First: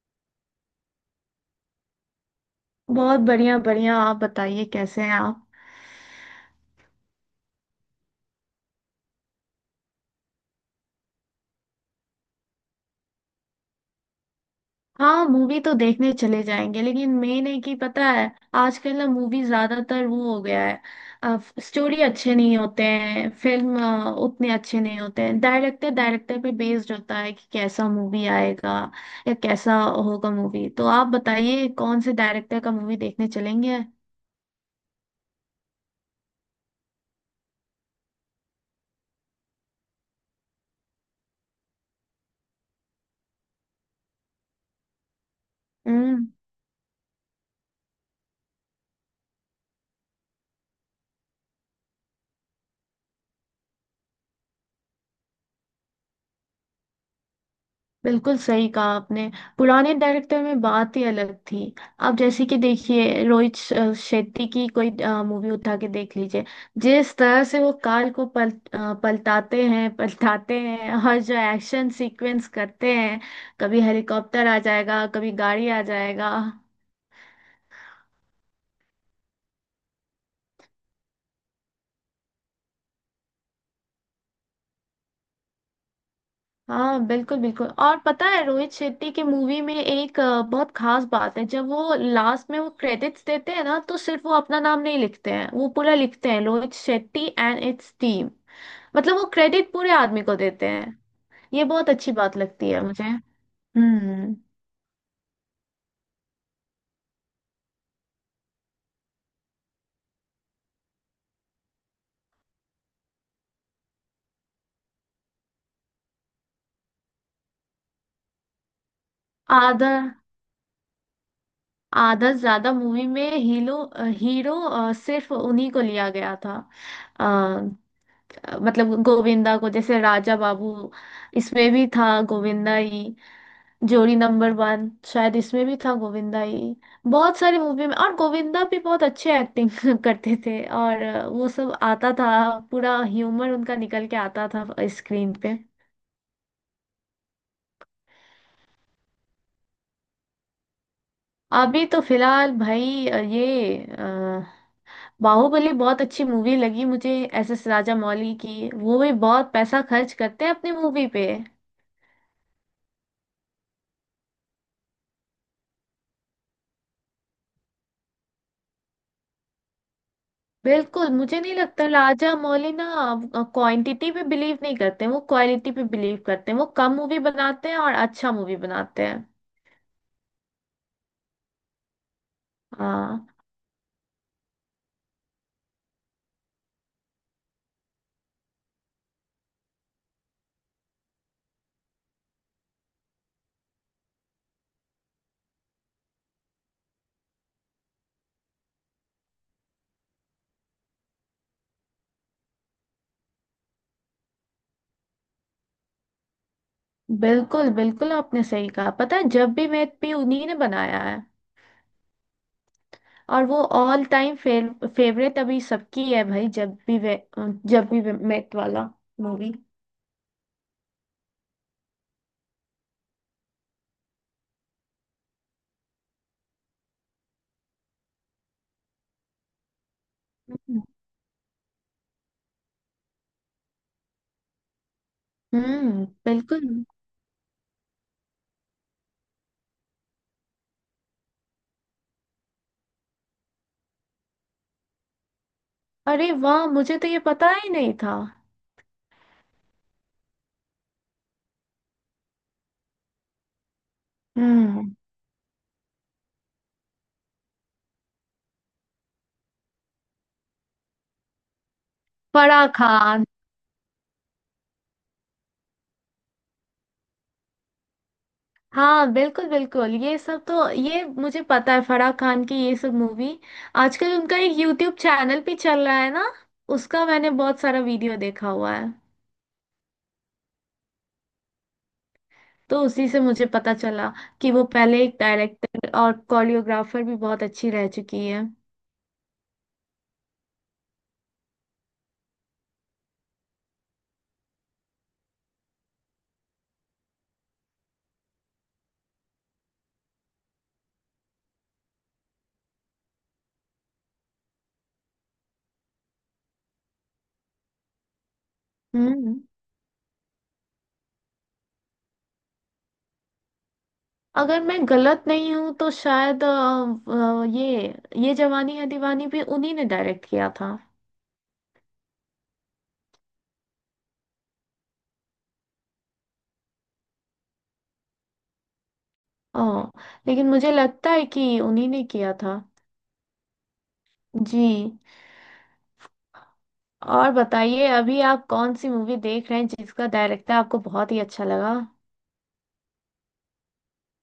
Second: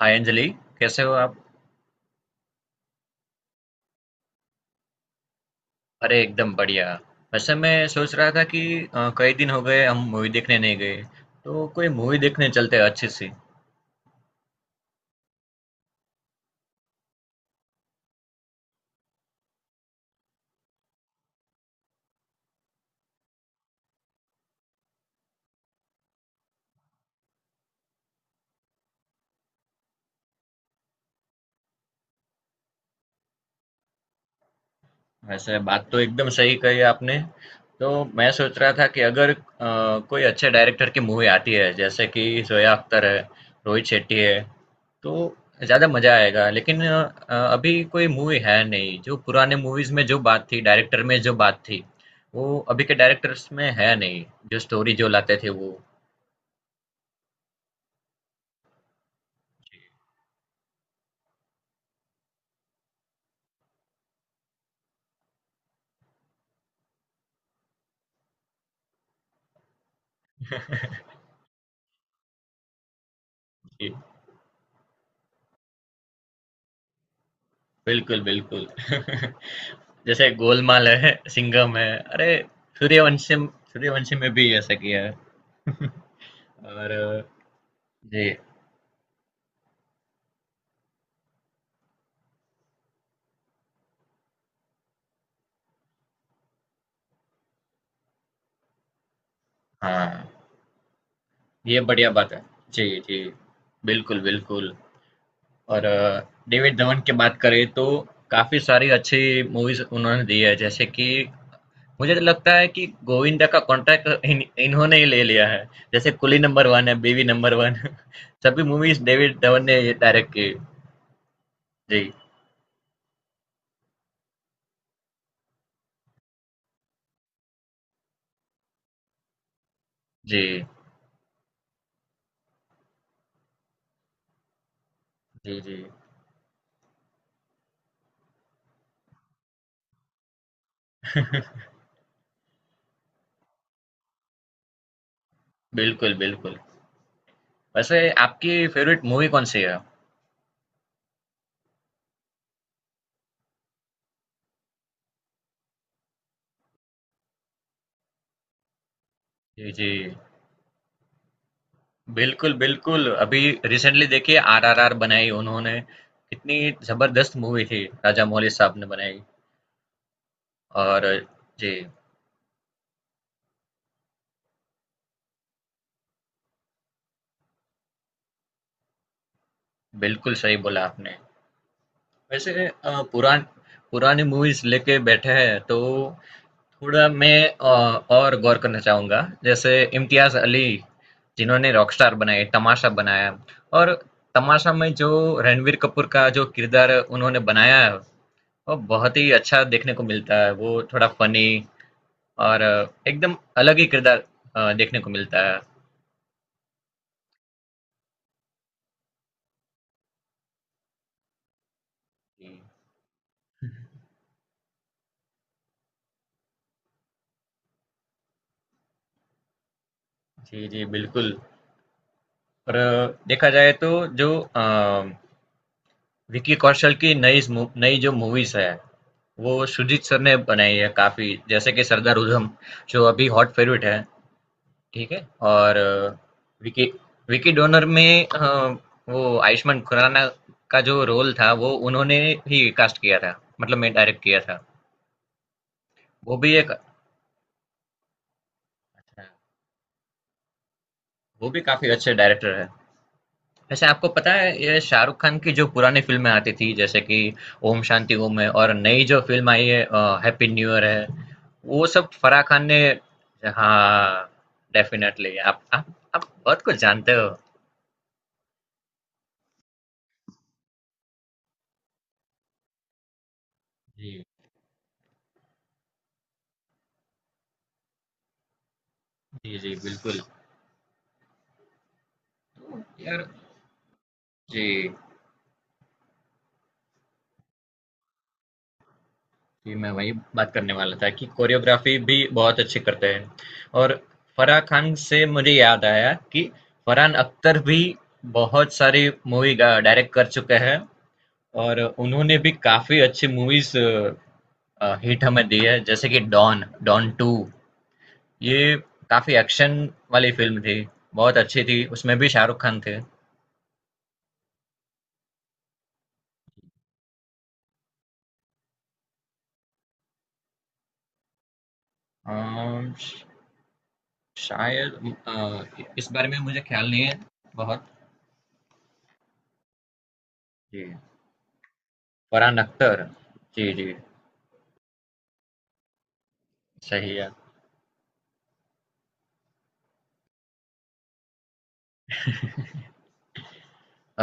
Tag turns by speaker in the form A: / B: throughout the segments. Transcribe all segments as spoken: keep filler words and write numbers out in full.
A: हाय अंजलि। कैसे हो आप?
B: बहुत बढ़िया बढ़िया आप बताइए कैसे हैं आप।
A: अरे एकदम बढ़िया। वैसे मैं सोच रहा था कि अ, कई दिन हो गए हम मूवी देखने नहीं गए। तो कोई मूवी देखने चलते हैं अच्छी सी।
B: हाँ, मूवी तो देखने चले जाएंगे, लेकिन मेन है कि पता है आजकल ना मूवी ज्यादातर वो हो गया है। स्टोरी अच्छे नहीं होते हैं, फिल्म अ, उतने अच्छे नहीं होते हैं। डायरेक्टर डायरेक्टर पे बेस्ड होता है कि कैसा मूवी आएगा या कैसा होगा। मूवी तो आप बताइए कौन से डायरेक्टर का मूवी देखने चलेंगे।
A: वैसे बात तो एकदम सही कही आपने। तो मैं सोच रहा था कि अगर अ, कोई अच्छे डायरेक्टर की मूवी आती है जैसे कि जोया अख्तर है, रोहित शेट्टी है। तो ज़्यादा मज़ा
B: हम्म
A: आएगा लेकिन अ, अ, अभी कोई मूवी है नहीं। जो पुराने मूवीज़ में जो बात थी, डायरेक्टर में जो बात थी, वो अभी के डायरेक्टर्स में है नहीं। जो स्टोरी जो लाते थे वो।
B: बिल्कुल सही कहा आपने। पुराने डायरेक्टर में बात ही अलग थी। आप जैसे कि देखिए रोहित श- अ, शेट्टी की कोई मूवी उठा के देख लीजिए। जिस तरह से वो काल को पल, अ, पलटाते हैं पलटाते हैं और जो एक्शन सीक्वेंस करते हैं, कभी
A: जी,
B: हेलीकॉप्टर आ जाएगा कभी गाड़ी आ जाएगा।
A: बिल्कुल, बिल्कुल। जैसे गोलमाल है, सिंघम है, अरे सूर्यवंशम, सूर्यवंशम में भी ऐसा किया है। और
B: हाँ,
A: अ,
B: बिल्कुल बिल्कुल। और पता
A: जी,
B: है रोहित शेट्टी की मूवी में एक अ, बहुत खास बात है, जब वो लास्ट में वो क्रेडिट्स देते हैं ना, तो सिर्फ वो अपना नाम नहीं लिखते हैं, वो पूरा लिखते हैं Rohit Shetty and its team. मतलब वो क्रेडिट पूरे आदमी
A: हाँ,
B: को देते हैं। ये
A: ये
B: बहुत
A: बढ़िया
B: अच्छी
A: बात
B: बात
A: है।
B: लगती है
A: जी,
B: मुझे।
A: जी, बिल्कुल,
B: हम्म
A: बिल्कुल। और अ, डेविड धवन की बात करें तो काफी सारी अच्छी मूवीज उन्होंने दी है। जैसे कि मुझे तो लगता है कि गोविंदा का कॉन्ट्रैक्ट इन, इन्होंने ही ले लिया है। जैसे कुली नंबर वन है, बेबी नंबर वन सभी मूवीज डेविड धवन ने
B: आधा
A: डायरेक्ट की। जी,
B: आधा से ज्यादा मूवी में हीरो हीरो अ, सिर्फ उन्हीं को लिया गया था। अ, मतलब गोविंदा को, जैसे राजा
A: जी,
B: बाबू, इसमें भी था गोविंदा ही। जोड़ी नंबर वन, शायद
A: जी,
B: इसमें भी
A: जी,
B: था गोविंदा ही। बहुत सारी मूवी में, और गोविंदा भी बहुत अच्छे एक्टिंग करते थे। और अ, वो सब आता था, पूरा ह्यूमर उनका निकल के आता था स्क्रीन पे।
A: बिल्कुल, बिल्कुल। वैसे आपकी फ़ेवरेट मूवी कौन-सी है?
B: अभी तो फिलहाल भाई अ, ये अ, बाहुबली बहुत अच्छी मूवी लगी मुझे। एस एस राजा मौली की, वो भी बहुत
A: जी,
B: पैसा
A: जी।
B: खर्च करते हैं अपनी मूवी पे।
A: बिल्कुल, बिल्कुल। अभी रिसेंटली देखिए आरआरआर बनाई उन्होंने, कितनी ज़बरदस्त मूवी थी राजा मौली साहब ने बनाई। और
B: बिल्कुल, मुझे नहीं
A: जी,
B: लगता राजा मौली ना क्वांटिटी पे बिलीव नहीं करते हैं, वो क्वालिटी पे बिलीव करते हैं। वो कम मूवी बनाते हैं और अच्छा मूवी बनाते हैं।
A: बिल्कुल सही बोला आपने। वैसे अ,
B: हाँ
A: पुरान पुरानी मूवीज़ लेके बैठे हैं तो थोड़ा मैं अ, और गौर करना चाहूँगा। जैसे इम्तियाज़ अली जिन्होंने रॉकस्टार बनाए, तमाशा बनाया। और तमाशा में जो रणबीर कपूर का जो किरदार उन्होंने बनाया है, वो बहुत ही अच्छा देखने को मिलता है। वो थोड़ा फ़नी और अ, एकदम अलग ही किरदार अ, देखने को मिलता है।
B: बिल्कुल बिल्कुल। आपने सही कहा, पता है, जब भी मैं भी उन्हीं ने बनाया है, और वो ऑल टाइम फेवरेट अभी सबकी है भाई। जब भी वे जब भी वे मेट वाला मूवी।
A: जी, जी, बिल्कुल। और अ, देखा जाए तो जो अ, विक्की कौशल की नई स मू नई जो मूवीज़ है वो सुजीत सर ने बनाई
B: हम्म।
A: है काफ़ी, जैसे कि सरदार उधम, जो अभी हॉट फेवरेट है, ठीक है? और
B: हम्म,
A: अ,
B: बिल्कुल।
A: विकी विकी डोनर में अ, वो आयुष्मान खुराना का जो रोल था, वो उन्होंने ही कास्ट किया था, मतलब में डायरेक्ट किया था।
B: अरे
A: वो भी
B: वाह,
A: एक
B: मुझे तो ये पता ही नहीं था।
A: वो भी काफ़ी अच्छे डायरेक्टर हैं। वैसे आपको पता है ये
B: हम्म,
A: शाहरुख खान की जो पुरानी फिल्में आती थी जैसे कि ओम शांति ओम है, और नई जो फिल्म आई है हैप्पी न्यू ईयर है, वो सब फराह खान
B: फराह
A: ने।
B: खान।
A: हाँ, डेफिनेटली आप, आप आप बहुत कुछ जानते हो।
B: हाँ बिल्कुल बिल्कुल, ये सब तो ये मुझे पता है, फराह खान की ये सब मूवी। आजकल
A: जी,
B: उनका एक यूट्यूब चैनल भी चल रहा है ना, उसका मैंने बहुत सारा वीडियो देखा हुआ है।
A: जी, जी, बिल्कुल।
B: तो
A: तो
B: उसी से
A: यार,
B: मुझे पता चला कि वो
A: जी,
B: पहले एक डायरेक्टर और कोरियोग्राफर भी बहुत अच्छी रह चुकी है।
A: जी, मैं वही बात करने वाला था कि कोरियोग्राफी भी बहुत अच्छी करते हैं। और फराह खान से मुझे याद आया कि फरहान अख्तर भी बहुत सारी मूवी डायरेक्ट कर चुके हैं। और उन्होंने भी काफ़ी अच्छी मूवीज़ अ, हिट हमें दी है, जैसे कि डॉन, डॉन टू। ये काफ़ी
B: हम्म
A: एक्शन वाली फिल्म थी, बहुत अच्छी थी, उसमें भी शाहरुख खान थे।
B: अगर मैं गलत नहीं हूँ तो शायद अ, अ, ये ये जवानी है दीवानी भी उन्हीं ने डायरेक्ट किया था।
A: अम, श- शायद अ, इस बारे में मुझे ख्याल नहीं है बहुत।
B: ओ, लेकिन मुझे
A: जी,
B: लगता है कि उन्हीं ने किया था।
A: फरहान अख्तर, जी, जी,
B: जी।
A: सही है।
B: और बताइए अभी आप कौन सी मूवी देख रहे हैं जिसका डायरेक्टर आपको बहुत ही अच्छा लगा।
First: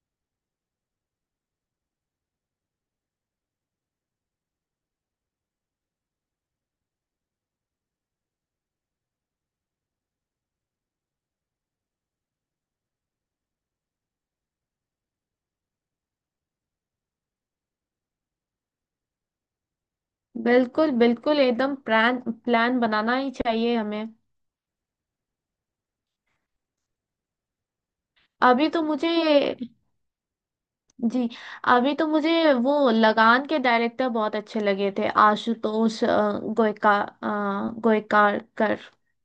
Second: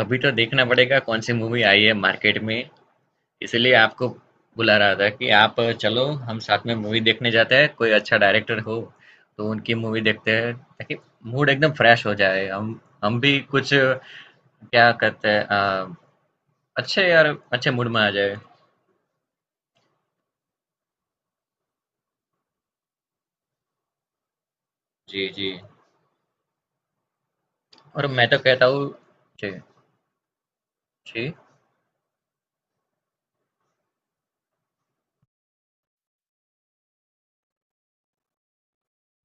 A: अभी तो देखना पड़ेगा कौन सी मूवी आई है मार्केट में। इसीलिए आपको बुला रहा था कि आप चलो हम साथ में मूवी देखने जाते हैं। कोई अच्छा डायरेक्टर हो तो उनकी मूवी देखते हैं, ताकि मूड एकदम फ्रेश हो जाए, हम हम भी कुछ क्या कहते हैं अ, अच्छे यार अच्छे मूड में आ जाए।
B: बिल्कुल बिल्कुल, एकदम प्लान प्लान बनाना ही चाहिए हमें।
A: जी, जी। और मैं तो कहता
B: अभी तो
A: हूँ,
B: मुझे
A: जी,
B: जी
A: जी,
B: अभी तो मुझे वो लगान के डायरेक्टर बहुत अच्छे लगे थे, आशुतोष अ, गोयका अ, गोयकार कर।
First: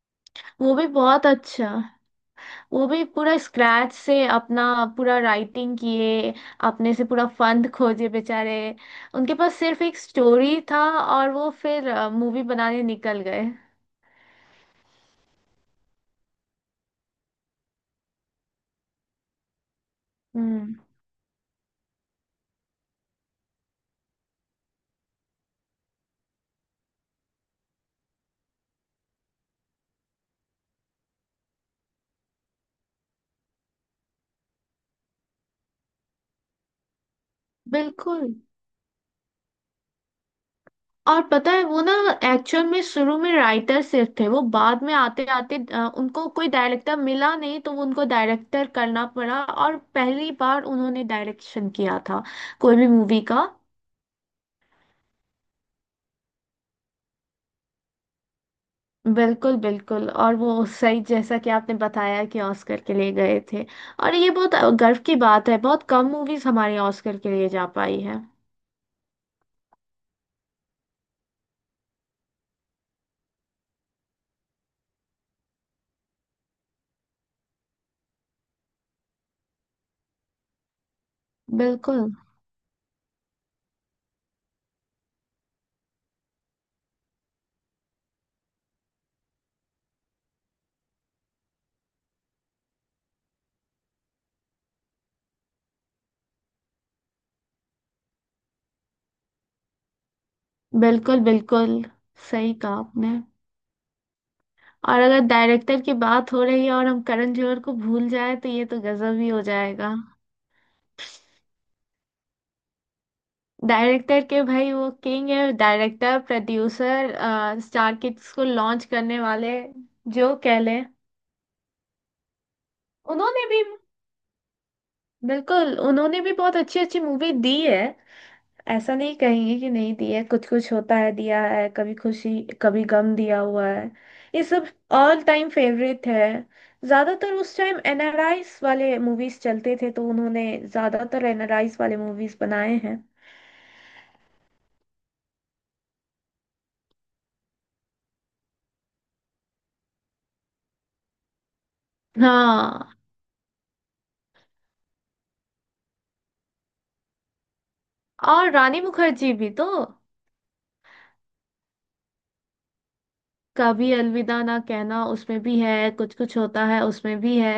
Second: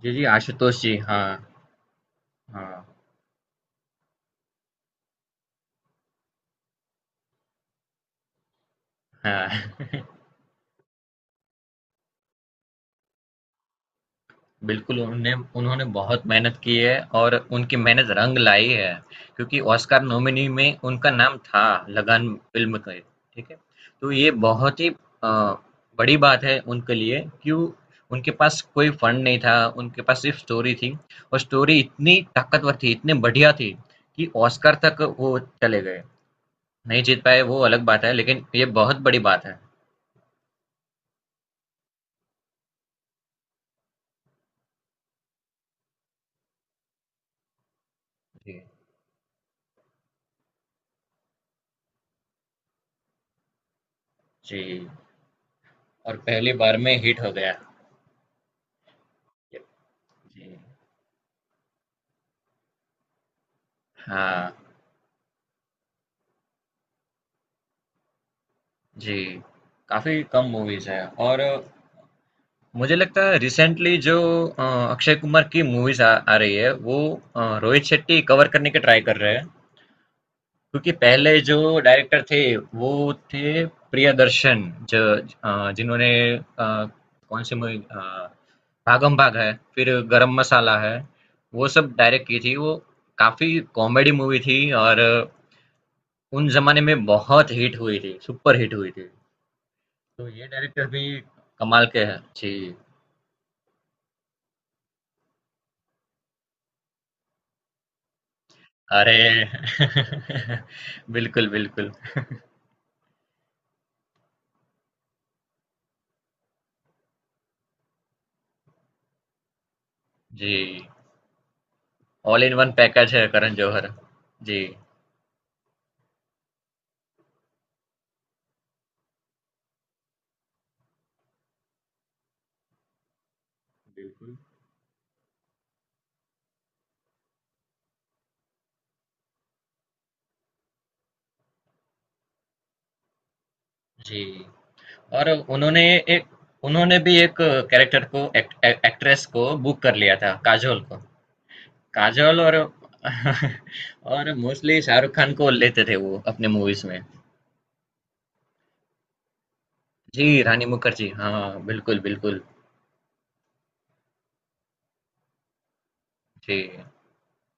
A: जी, जी,
B: वो
A: आशुतोष
B: भी
A: जी, हाँ,
B: बहुत अच्छा। वो
A: हाँ,
B: भी पूरा स्क्रैच से अपना पूरा राइटिंग किए, अपने से पूरा फंड खोजे बेचारे। उनके पास सिर्फ
A: हाँ।
B: एक स्टोरी था, और वो फिर मूवी बनाने निकल गए।
A: बिल्कुल, उन्होंने उन्होंने बहुत मेहनत की है और उनकी मेहनत रंग लाई है, क्योंकि ऑस्कर नॉमिनी
B: हम्म,
A: में उनका नाम था लगान फ़िल्म के, ठीक है? तो ये बहुत ही अ, बड़ी बात है उनके लिए, क्यों उनके पास कोई फंड नहीं था, उनके पास सिर्फ स्टोरी थी। और स्टोरी इतनी ताकतवर थी, इतनी बढ़िया थी कि ऑस्कर तक वो चले गए। नहीं जीत पाए वो अलग बात है,
B: बिल्कुल।
A: लेकिन ये बहुत बड़ी बात है।
B: और पता है वो ना, एक्चुअल में शुरू में राइटर सिर्फ थे। वो बाद में आते आते उनको कोई डायरेक्टर मिला नहीं, तो वो उनको
A: जी,
B: डायरेक्टर करना पड़ा और पहली बार उन्होंने डायरेक्शन किया था, कोई भी मूवी का।
A: जी, और पहली बार में हिट हो गया।
B: बिल्कुल बिल्कुल, और
A: जी,
B: वो सही, जैसा कि आपने बताया कि ऑस्कर के लिए गए थे। और ये
A: हाँ।
B: बहुत गर्व की बात है, बहुत कम मूवीज हमारी ऑस्कर के लिए जा पाई है।
A: जी, काफ़ी कम मूवीज़ हैं। और अ, मुझे लगता है रिसेंटली जो अ, अक्षय कुमार की मूवीज़ आ, आ रही है, वो अ, रोहित शेट्टी कवर करने की ट्राई कर रहे हैं। क्योंकि पहले जो
B: बिल्कुल
A: डायरेक्टर थे, वो थे प्रियदर्शन, जो अ, जिन्होंने अ, कौन सी मूवी, भागम भाग है, फिर गरम मसाला है, वो सब डायरेक्ट की थी वो। काफ़ी कॉमेडी मूवी थी। और अ, उन जमाने में बहुत हिट हुई थी, सुपर हिट हुई थी। तो ये डायरेक्टर भी
B: बिल्कुल। बिल्कुल
A: कमाल के हैं। जी।
B: सही कहा आपने। और अगर डायरेक्टर की बात हो रही है और हम करण जौहर को भूल जाए, तो ये तो गजब ही हो
A: अरे!
B: जाएगा।
A: बिल्कुल, बिल्कुल।
B: डायरेक्टर के भाई वो किंग है, डायरेक्टर प्रोड्यूसर, स्टार किड्स को लॉन्च करने वाले, जो
A: जी।
B: कह लें।
A: ऑल इन वन पैकेज है
B: उन्होंने
A: करण
B: भी,
A: जौहर। जी।
B: बिल्कुल उन्होंने भी बहुत अच्छी अच्छी मूवी दी है। ऐसा नहीं कहेंगे कि नहीं दिया है, कुछ कुछ होता है दिया है, कभी खुशी कभी गम दिया हुआ है,
A: बिल्कुल।
B: ये सब ऑल टाइम फेवरेट है। ज्यादातर उस टाइम एनआरआईस वाले मूवीज चलते थे, तो उन्होंने ज्यादातर एनआरआईस वाले मूवीज बनाए हैं।
A: जी। और उन्होंने एक उन्होंने भी एक कैरेक्टर को, एक, एक, एक्ट्रेस को बुक कर लिया था, काजोल को। काजोल और
B: हाँ।
A: और मोस्टली शाहरुख खान को लेते थे वो अपने मूवीज़ में।
B: और रानी मुखर्जी भी तो
A: जी, रानी मुखर्जी। हाँ, बिल्कुल, बिल्कुल।
B: कभी अलविदा ना कहना उसमें भी है, कुछ कुछ
A: जी।
B: होता है उसमें भी है।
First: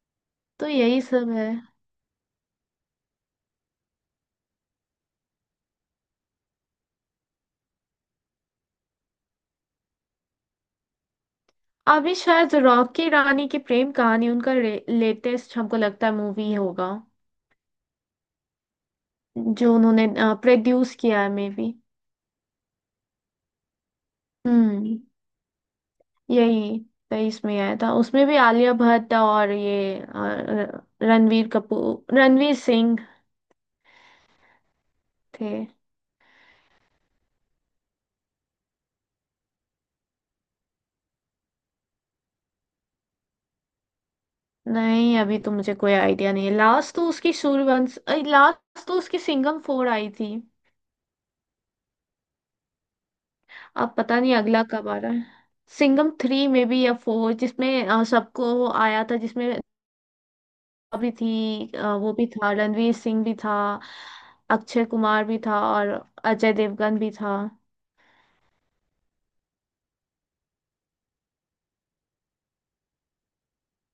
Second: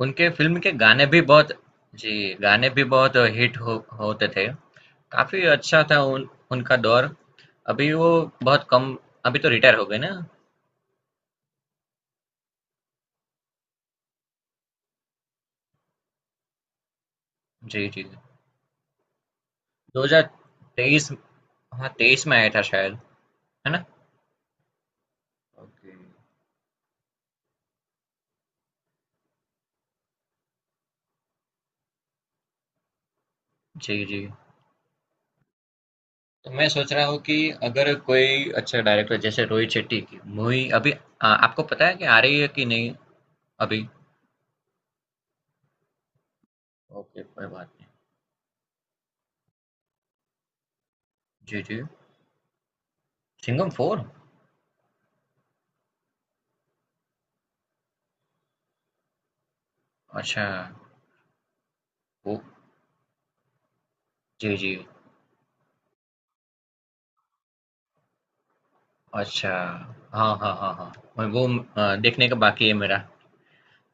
A: उनके फ़िल्म
B: तो
A: के
B: यही
A: गाने भी
B: सब
A: बहुत,
B: है।
A: जी, गाने भी बहुत हिट हो होते थे। काफ़ी अच्छा था उन उनका दौर। अभी वो बहुत कम, अभी तो रिटायर हो गए ना?
B: अभी शायद रॉकी रानी की प्रेम कहानी उनका लेटेस्ट हमको लगता है मूवी होगा,
A: जी, जी।
B: जो उन्होंने प्रोड्यूस
A: दो हज़ार तेईस,
B: किया है, मे बी।
A: हाँ, तेईस में आया था शायद, है ना?
B: हम्म
A: ओके,
B: यही, तेईस में आया था, उसमें भी आलिया भट्ट और ये अ, र- रणवीर कपूर, रणवीर सिंह
A: जी, जी।
B: थे।
A: तो मैं सोच रहा हूँ कि अगर कोई अच्छा डायरेक्टर जैसे रोहित शेट्टी की मूवी अभी अ, आपको पता है कि आ रही है कि नहीं अभी?
B: नहीं, अभी तो मुझे कोई आइडिया नहीं है, लास्ट तो
A: ओके,
B: उसकी
A: कोई बात नहीं।
B: सूर्यवंश लास्ट तो उसकी सिंघम फोर आई थी।
A: जी, जी। सिंघम
B: अब
A: फोर?
B: पता नहीं अगला कब आ रहा है। सिंघम थ्री में भी या फोर, जिसमें अ, सबको आया था, जिसमें
A: अच्छा,
B: भी थी अ, वो भी
A: वो,
B: था, रणवीर सिंह भी था,
A: जी, जी।
B: अक्षय कुमार भी था, और अजय देवगन भी था।
A: अच्छा। हाँ, हाँ, हाँ, हाँ। मैं वो अ, देखने का बाकी है मेरा।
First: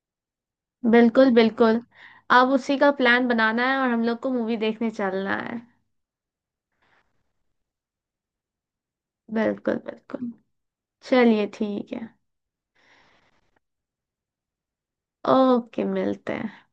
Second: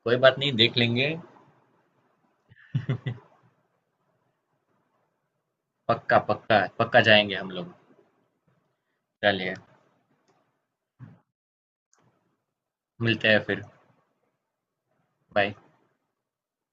A: कोई बात नहीं, देख लेंगे।
B: बिल्कुल बिल्कुल। अब उसी का प्लान बनाना है और हम लोग को मूवी देखने चलना है।
A: पक्का, पक्का, पक्का जाएँगे हम लोग। चलिए,
B: बिल्कुल बिल्कुल। चलिए ठीक है।
A: मिलते हैं फिर। बाय।
B: ओके मिलते हैं।